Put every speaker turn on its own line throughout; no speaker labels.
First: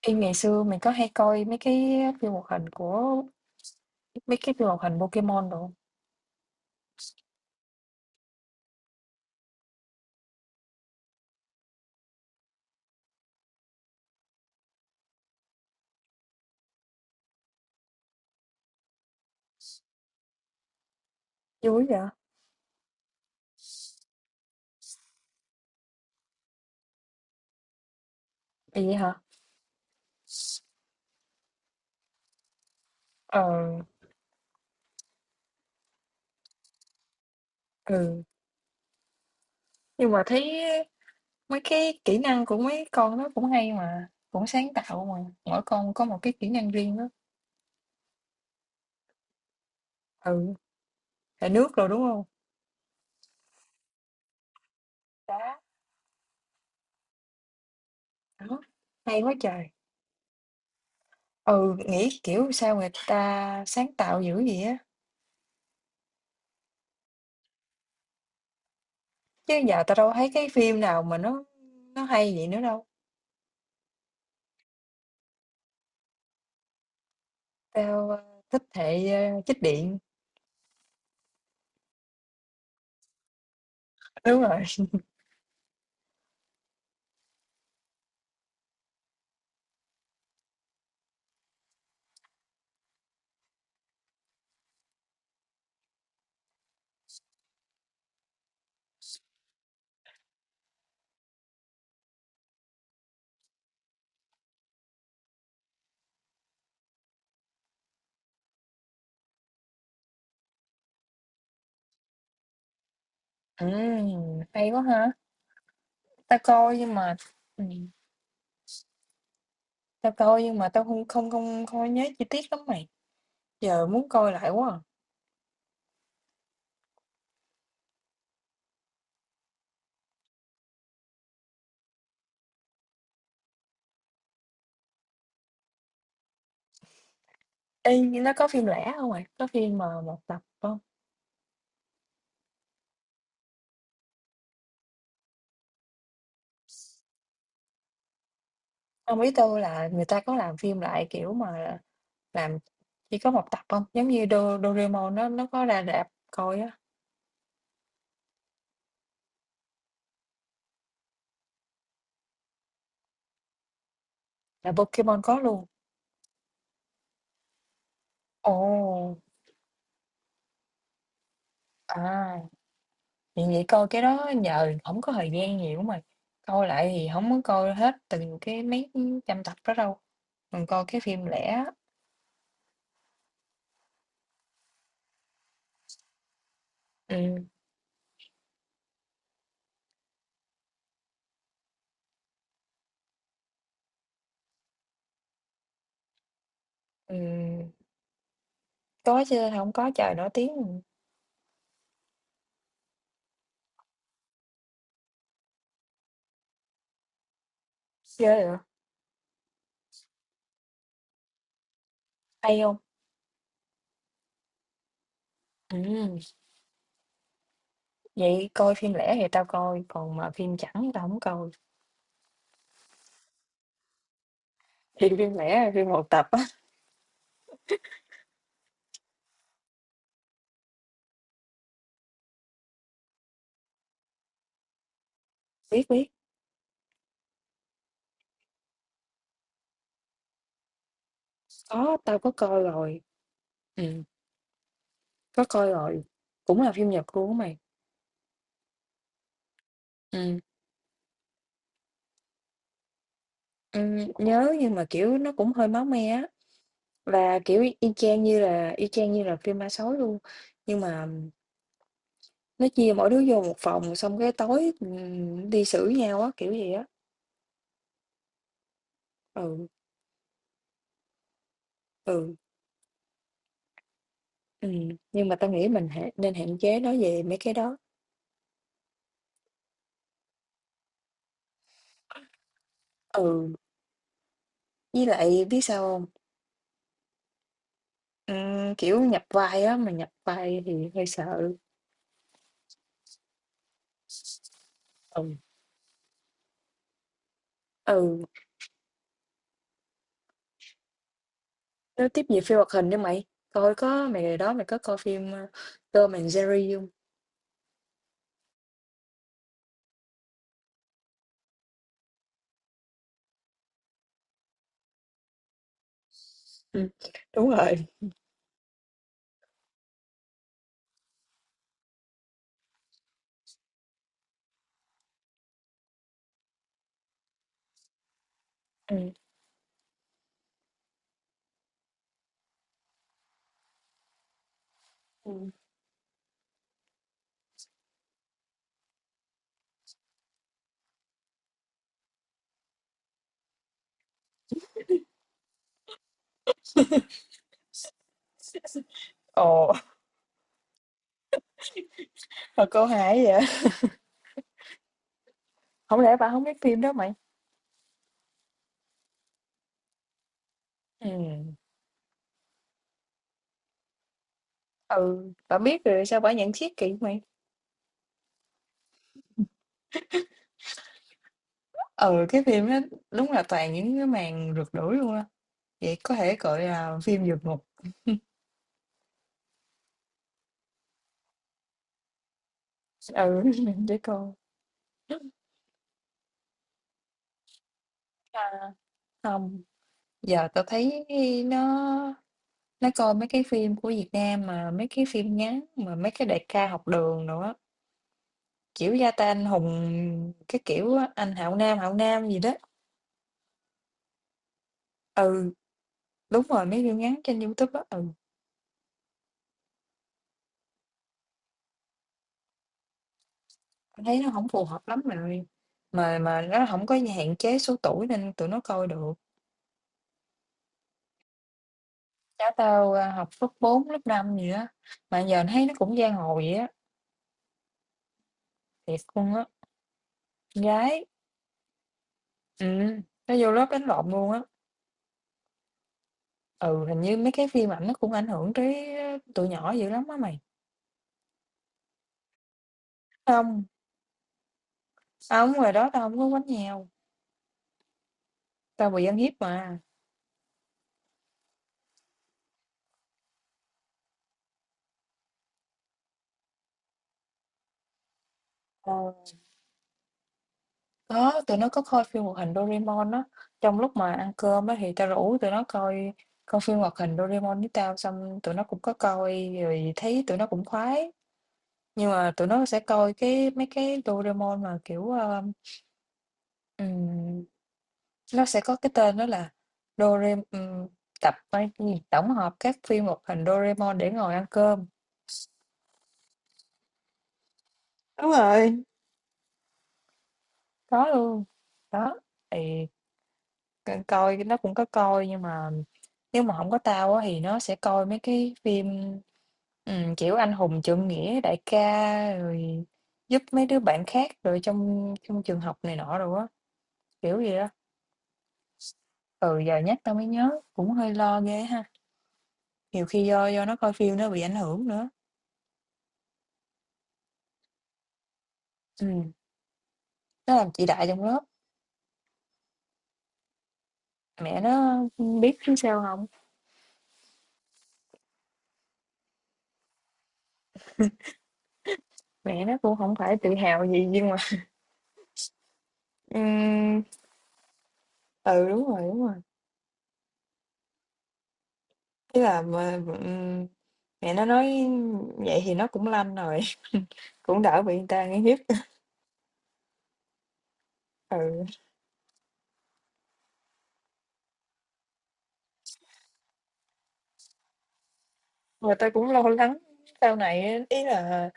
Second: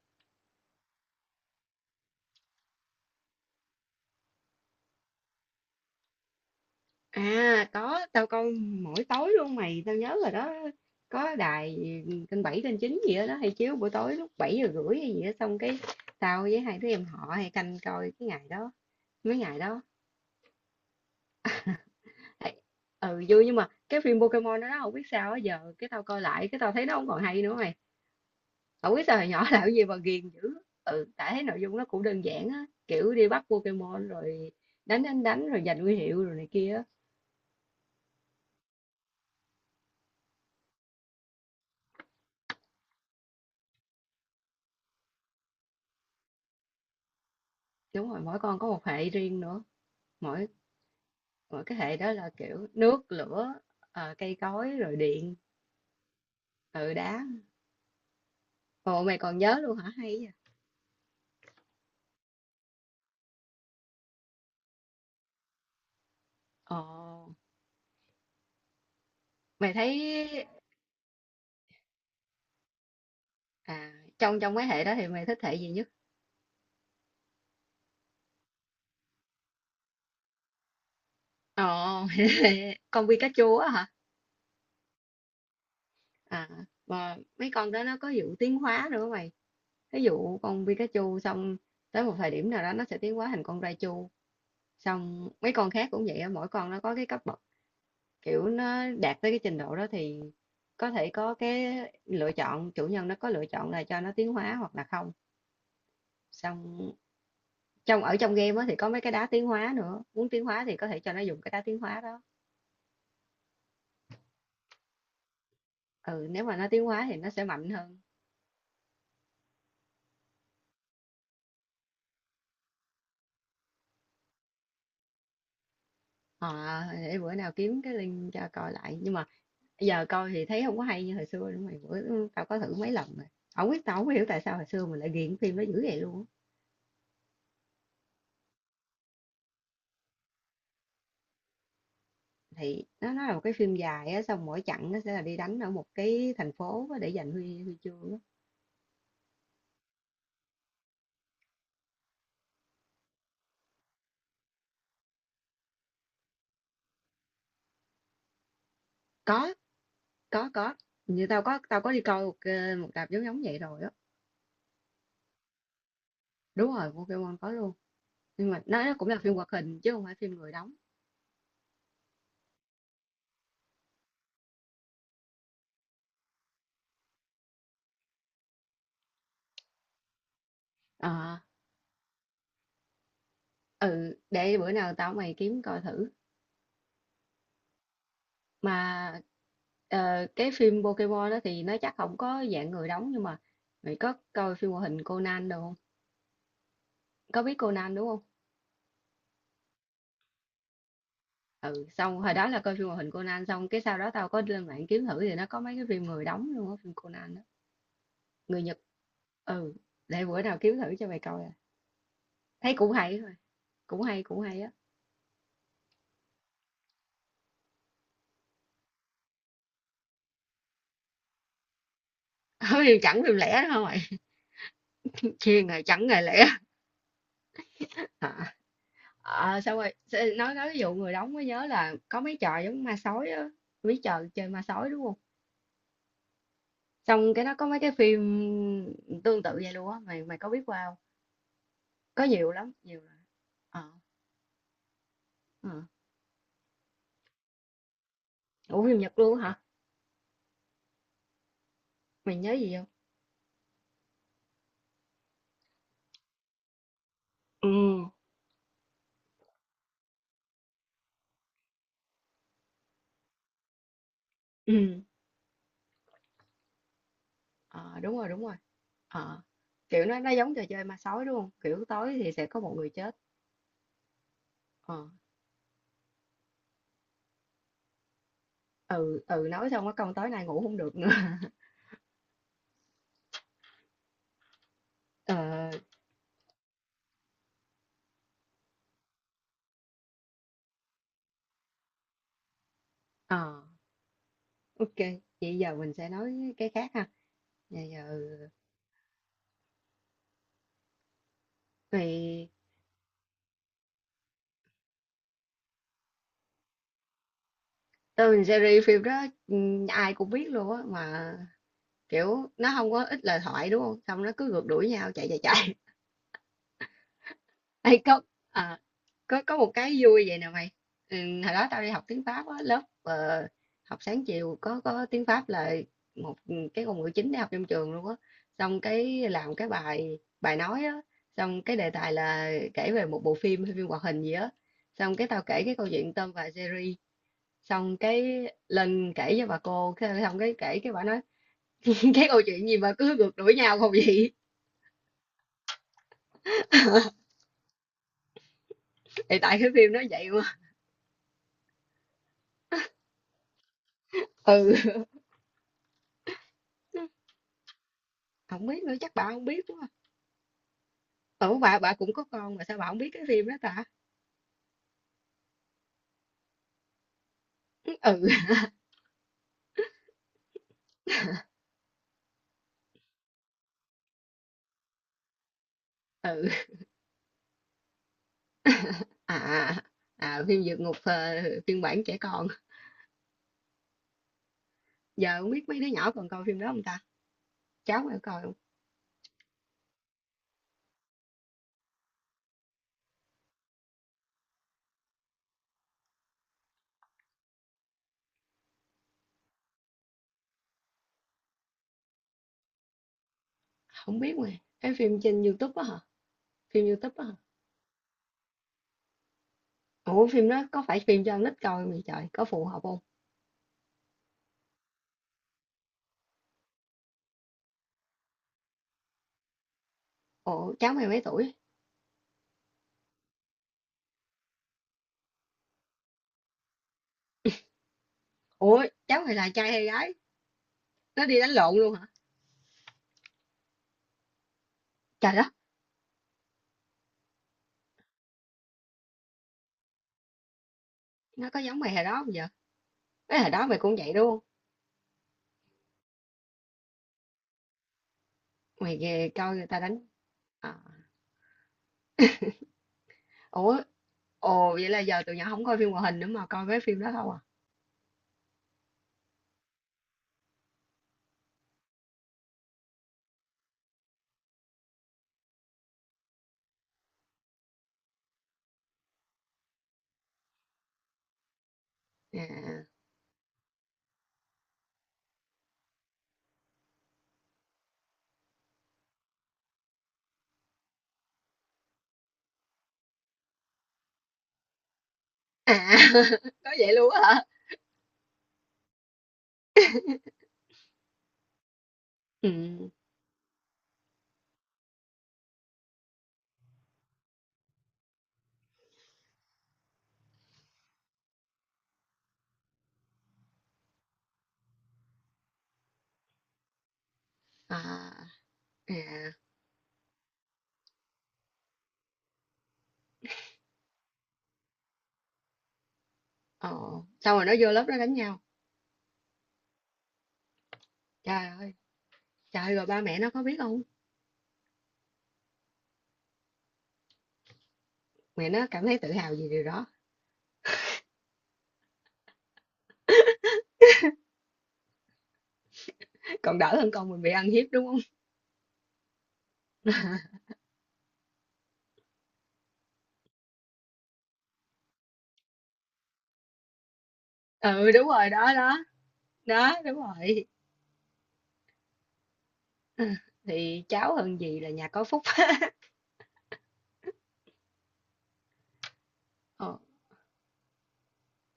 Ê, ngày xưa mình có hay coi mấy cái phim hoạt hình của mấy cái phim hoạt hình Pokemon đồ không?
À có, tao coi mỗi tối luôn mày, tao nhớ rồi đó. Có đài kênh 7 kênh 9 gì đó hay chiếu buổi tối lúc 7h30 hay gì đó xong cái tao với hai đứa em họ hay canh coi cái ngày đó, mấy ngày đó.
Vui vậy? À,
Ê, ừ vui nhưng mà cái phim Pokemon đó không biết sao á, giờ cái tao coi lại cái tao thấy nó không còn hay nữa mày.
vậy
Không biết
hả?
sao hồi nhỏ làm cái gì mà ghiền dữ. Ừ tại thấy nội dung nó cũng đơn giản á, kiểu đi bắt
Ờ,
Pokemon rồi đánh đánh đánh rồi giành huy hiệu rồi này kia á.
ừ, nhưng mà thấy mấy cái kỹ năng của mấy con đó cũng hay mà, cũng sáng tạo mà, mỗi con có một cái kỹ năng riêng đó.
Đúng rồi, mỗi con có một hệ riêng nữa. mỗi
Ừ, hệ
Ủa,
nước
cái
rồi,
hệ
đúng
đó
không?
là kiểu nước lửa, cây cối rồi điện
Đá,
từ đá.
đó,
Ồ mày
hay quá
còn nhớ
trời.
luôn hả, hay vậy.
Ừ, nghĩ kiểu sao người ta sáng tạo dữ vậy á,
Ồ
chứ
mày
giờ tao
thấy
đâu thấy cái phim nào mà nó hay vậy nữa đâu.
à, trong trong mấy hệ đó thì mày thích hệ gì nhất?
Tao, ơ, thích hệ, ơ, chích điện.
Ồ mày thích hệ con Pikachu á hả?
Đúng rồi.
À mà mấy con đó nó có vụ tiến hóa nữa mày, ví dụ con Pikachu xong tới một thời điểm nào đó nó sẽ tiến hóa thành con Raichu. Xong mấy con khác cũng vậy á, mỗi con nó có cái cấp bậc, kiểu nó đạt tới cái trình độ đó thì có thể có cái lựa chọn, chủ nhân nó có lựa chọn là cho nó tiến hóa hoặc là không. Xong trong ở trong game á thì có mấy cái đá tiến hóa nữa, muốn tiến hóa thì có thể cho nó dùng cái đá tiến hóa đó.
Ừm, hay quá ha.
Ừ
Tao
nếu mà nó
coi
tiến
nhưng
hóa
mà
thì nó sẽ mạnh
ừm,
hơn.
tao coi nhưng mà tao không không không không có nhớ chi tiết lắm mày, giờ muốn coi lại quá à.
Ờ để bữa nào kiếm cái link cho coi lại, nhưng mà giờ coi thì thấy không có hay như hồi xưa nữa mày. Bữa tao có thử mấy lần rồi, không biết, tao không có hiểu tại sao hồi xưa mình lại ghiền phim nó dữ vậy luôn á.
Ê, nhưng nó có phim lẻ không mày? Có phim mà một tập không?
Thì nó là một cái phim dài á, xong mỗi chặng nó sẽ là đi đánh ở một cái thành phố á, để giành huy huy chương á.
Hông, biết tao là người ta có làm phim lại, kiểu mà, làm chỉ có một tập không? Giống như Do Doraemon nó có ra rạp coi á,
Có, có, có. Như tao có đi coi một tập giống giống vậy rồi á.
là Pokemon có luôn.
Đúng rồi, Pokemon có luôn. Nhưng mà nó cũng
Ồ,
là phim hoạt hình chứ không phải phim người đóng.
à, vậy vậy coi cái đó nhờ không có thời gian nhiều á mày, coi lại thì không có coi hết từng cái mấy trăm tập đó đâu. Mình coi cái phim
Ờ,
lẻ,
ừ, để bữa nào tao mày kiếm coi thử.
ừm,
Mà cái phim Pokemon đó thì nó chắc không có dạng người đóng, nhưng mà mày có coi phim hoạt hình Conan đâu không? Có biết
ừm,
Conan đúng không?
có chứ không có trời nổi tiếng,
Ừ, xong hồi đó là coi phim hoạt hình Conan xong cái sau đó tao có lên mạng kiếm thử thì nó có mấy cái phim người đóng luôn á, phim Conan đó,
ghê vậy,
người Nhật. Ừ, để bữa nào kiếm thử cho mày coi à.
hay
Thấy
không?
cũng hay thôi, cũng hay á.
Ừm. Vậy coi phim lẻ thì tao coi, còn mà phim chẳng tao không coi.
phim chẳng phim lẻ đâu mày.
Thì phim lẻ
chuyên
là
rồi
phim một
chẳng ngày
tập á.
lẻ. Hả? Ờ, xong rồi nói ví dụ người đóng mới nhớ là có mấy trò giống ma sói á, mấy trò chơi ma sói đúng không?
Biết, biết,
Xong cái nó có mấy cái phim tương tự vậy luôn á, mày mày có biết qua không?
có, tao
Có
có
nhiều
coi
lắm,
rồi.
nhiều lắm. Ờ,
Ừm. Có coi
ờ.
rồi, cũng là phim Nhật luôn á mày.
Ủa phim Nhật luôn á hả?
Ừm.
Mày nhớ gì không?
Nhớ nhưng mà, kiểu, nó cũng hơi máu me á, và, kiểu,
Ừ,
y y chang như là y chang như là phim ma sói luôn. Nhưng mà nó chia mỗi đứa vô một phòng, xong cái tối,
ừ.
đi xử nhau á, kiểu gì á.
Ờ, đúng rồi, đúng rồi. Ờ,
Ừ,
kiểu nó giống trò chơi ma sói đúng không? Kiểu tối thì
ừ,
sẽ có một người chết. Ờ,
nhưng mà tao nghĩ mình nên hạn chế nói về mấy cái đó.
ừ, ừ nói xong cái câu tối nay ngủ không được nữa.
Ừ, với lại biết
Ờ,
sao hông? Kiểu, nhập vai á, mà nhập vai thì hơi sợ.
ờ, ok.
Ừ,
Vậy giờ mình sẽ nói cái khác ha. Vậy giờ
ừ, nói tiếp về
thì
phim hoạt hình đi mày, coi có mày hồi đó mày có coi phim, ơ, Tom and Jerry hông?
tôi mình series phim đó, ừ, ai cũng biết luôn á mà kiểu nó không có ít lời thoại đúng không? Xong nó cứ rượt đuổi nhau chạy chạy chạy.
Ừm, đúng rồi,
Hay cốc. Có một cái vui vậy nè mày, ừ, hồi đó tao đi học tiếng Pháp á lớp, học sáng chiều có tiếng Pháp là một, cái ngôn ngữ chính để học trong trường luôn á, xong
ừm,
cái làm cái bài bài nói á, xong cái đề tài là kể về một bộ phim hay phim hoạt hình gì á, xong cái tao
ừm.
kể cái câu chuyện Tom và Jerry, xong cái lên kể cho bà cô xong cái kể cái bà nói cái câu chuyện gì mà cứ ngược đuổi nhau không vậy. Thì tại cái
Ồ,
phim nó vậy mà.
mà cô hài quá vậy?
Ừ
Hổng lẽ bả hổng biết phim đó mày?
không biết nữa, chắc bà không biết quá.
Ừm,
Ủa bà cũng có con mà sao bà không biết cái phim đó ta?
ừ, bả biết rồi sao bả nhận xét kỳ vậy mày?
Ừ,
Ừ, cái phim đó đúng là toàn những cái màn rượt đuổi luôn á. Vậy có thể
ừ.
gọi là phim vượt ngục.
À, à phim Vượt Ngục, phiên bản trẻ con.
Ừ, để coi.
Giờ không biết mấy đứa nhỏ còn coi phim đó không ta? Cháu mà coi không?
À, không, giờ tao thấy nó nó coi mấy cái phim của Việt Nam mà mấy cái phim ngắn mà mấy cái đại ca học đường nữa, kiểu Gia Tay Anh Hùng cái kiểu á, anh Hạo Nam gì đó.
Không biết mà. Cái phim trên
Ừ,
YouTube á hả?
đúng rồi mấy
Phim
phim ngắn
YouTube á hả?
trên YouTube á. Ừ,
Ủa phim đó có phải phim cho con nít coi không vậy trời? Có phù hợp không?
tao thấy nó không phù hợp lắm rồi. Mà nó không có hạn chế số tuổi nên tụi nó coi được.
Ủa cháu mày mấy tuổi?
Cháu tao, a, học lớp 4 lớp 5 gì á, mà giờ thấy nó cũng giang hồ vậy á,
Ủa
thiệt
cháu
luôn
mày
á,
là trai hay gái?
con gái,
Nó đi đánh lộn luôn hả?
nó vô lớp đánh lộn luôn á.
Trời đất,
Ừ, hình như mấy cái phim ảnh nó cũng ảnh hưởng tới, ơ, tụi nhỏ dữ lắm á mày.
nó có giống mày hồi đó không giờ? Cái hồi
Không,
đó mày cũng vậy đúng không?
hông, ngoài đó tao không có quánh nhau, tao
Mày
bị ăn
ghê,
hiếp
coi người
mà.
ta đánh. À. Ủa. Ồ vậy là giờ tụi nhỏ không coi phim hoạt hình nữa mà coi mấy phim đó không à?
Ờ, có, tụi nó có coi phim hoạt hình Doraemon á, trong lúc mà ăn cơm á thì tao rủ tụi nó coi coi phim hoạt hình Doraemon với tao, xong tụi nó cũng có coi rồi thấy tụi nó cũng khoái. Nhưng mà
À.
tụi nó sẽ coi cái mấy cái Doraemon mà, kiểu, ơ, ừm, nó sẽ có cái tên đó là Dorem tập hay cái gì, tổng hợp các phim hoạt hình Doraemon để ngồi ăn cơm.
À, có vậy luôn á hả?
Đúng rồi. Có luôn, đó, thì
Ừm.
c coi nó cũng có coi nhưng mà nếu mà không có tao á thì nó sẽ coi mấy cái phim, kiểu, anh hùng trượng nghĩa, đại ca, rồi giúp mấy đứa bạn khác rồi trong trong trường học này nọ rồi á, kiểu gì đó.
À, à,
Ừ, giờ nhắc tao mới nhớ, cũng hơi lo ghê ha. Nhiều khi do nó coi phim nó bị ảnh hưởng nữa.
ồ, xong rồi nó vô lớp nó đánh nhau.
Ừm, nó làm chị đại trong lớp,
Trời ơi, trời ơi, rồi ba mẹ nó có biết không?
mẹ nó biết chứ sao không.
Mẹ nó cảm thấy tự hào vì điều đó,
Mẹ nó cũng không phải tự hào gì nhưng mà
còn đỡ hơn
ừm,
con mình bị ăn hiếp, đúng không?
ừ, đúng rồi, đúng rồi. Ý là mà, mẹ nó nói vậy thì nó cũng lanh rồi, cũng đỡ
Ừ,
bị người
đúng
ta
rồi,
uy
đó,
hiếp.
đó, đó, đúng rồi.
Ừ,
Ờ, thì cháu hơn gì là nhà có phúc.
mà tao cũng lo lắng
Ờ,
sau này á, ý là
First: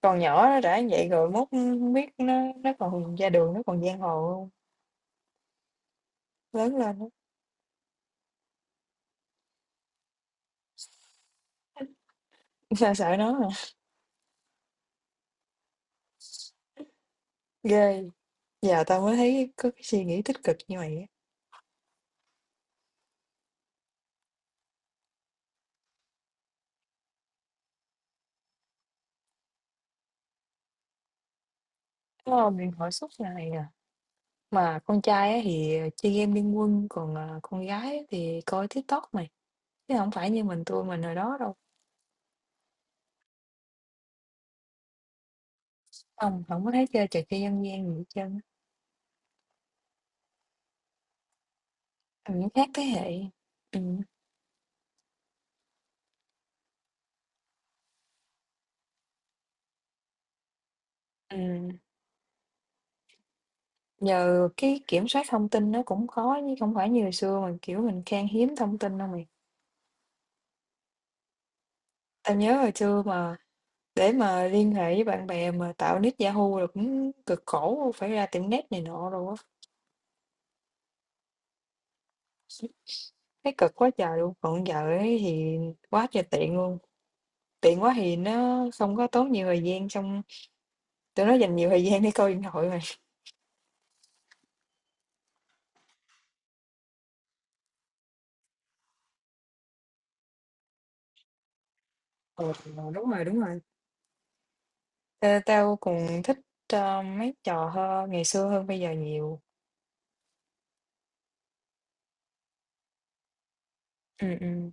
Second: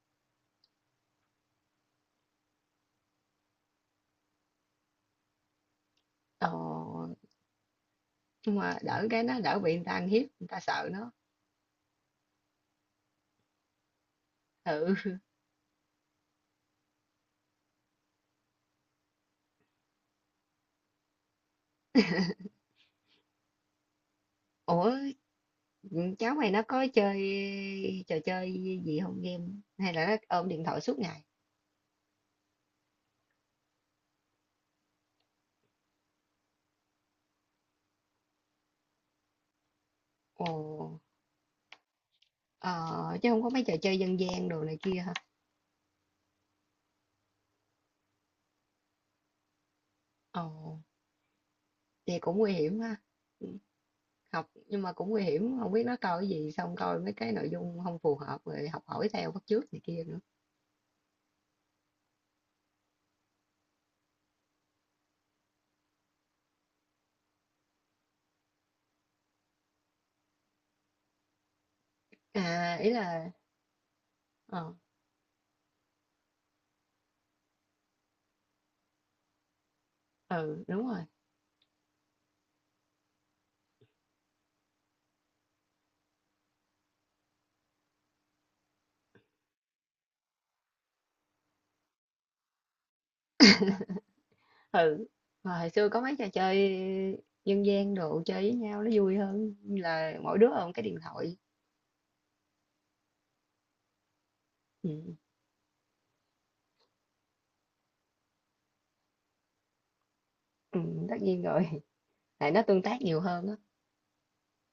còn nhỏ nó đã như vậy rồi mốt hông biết nó còn ra đường nó còn giang hồ hông,
ờ,
lớn lên á,
nhưng mà đỡ cái nó đỡ bị người ta ăn hiếp, người ta sợ nó.
tao sợ nó à.
Ừ.
Ghê, giờ tao mới thấy có cái suy nghĩ tích cực như vậy á.
Ủa. Ừ, cháu mày nó có chơi trò chơi gì không, game hay là nó ôm điện thoại suốt ngày?
Ờ, mình hỏi suốt ngày à. Mà con trai á thì ờ, chơi game Liên Quân, còn à, con gái á thì coi TikTok mày. Chứ không phải như
Ồ,
tụi mình hồi đó đâu.
ờ, chứ không có mấy trò chơi dân gian đồ này kia hả?
Không, không có thấy chơi trò chơi dân gian gì hết trơn á.
Ồ vậy
Ừ,
cũng nguy
khác
hiểm
thế
ha.
hệ.
Ừ,
Ừ.
học nhưng mà cũng nguy hiểm, không biết nó coi cái gì xong coi mấy cái nội dung không phù hợp rồi học hỏi theo bắt chước này kia nữa.
Ừ. Giờ cái kiểm soát thông tin nó cũng khó chứ không phải như hồi xưa mà kiểu mình khan hiếm thông tin đâu mày. Tao
À
nhớ hồi
ý
xưa
là
mà để mà liên
ờ,
hệ với bạn bè mà tạo nick Yahoo là cũng cực khổ phải ra tiệm net này nọ rồi á.
ừ đúng rồi.
Thấy cực quá trời luôn, còn giờ ấy thì quá trời tiện luôn, tiện quá thì nó không có tốn nhiều thời gian, xong tụi nó dành nhiều thời gian để coi điện thoại mà.
Ừ mà hồi xưa có mấy trò chơi dân gian đồ chơi với nhau nó vui hơn là mỗi đứa ôm cái điện thoại.
Ừ, đúng rồi, đúng rồi.
Ừ,
Ê, tao cũng thích, ơ, mấy trò hơn ngày xưa hơn bây giờ nhiều.
ừ tất nhiên rồi, tại nó tương tác nhiều hơn á.
Ừm, ừm.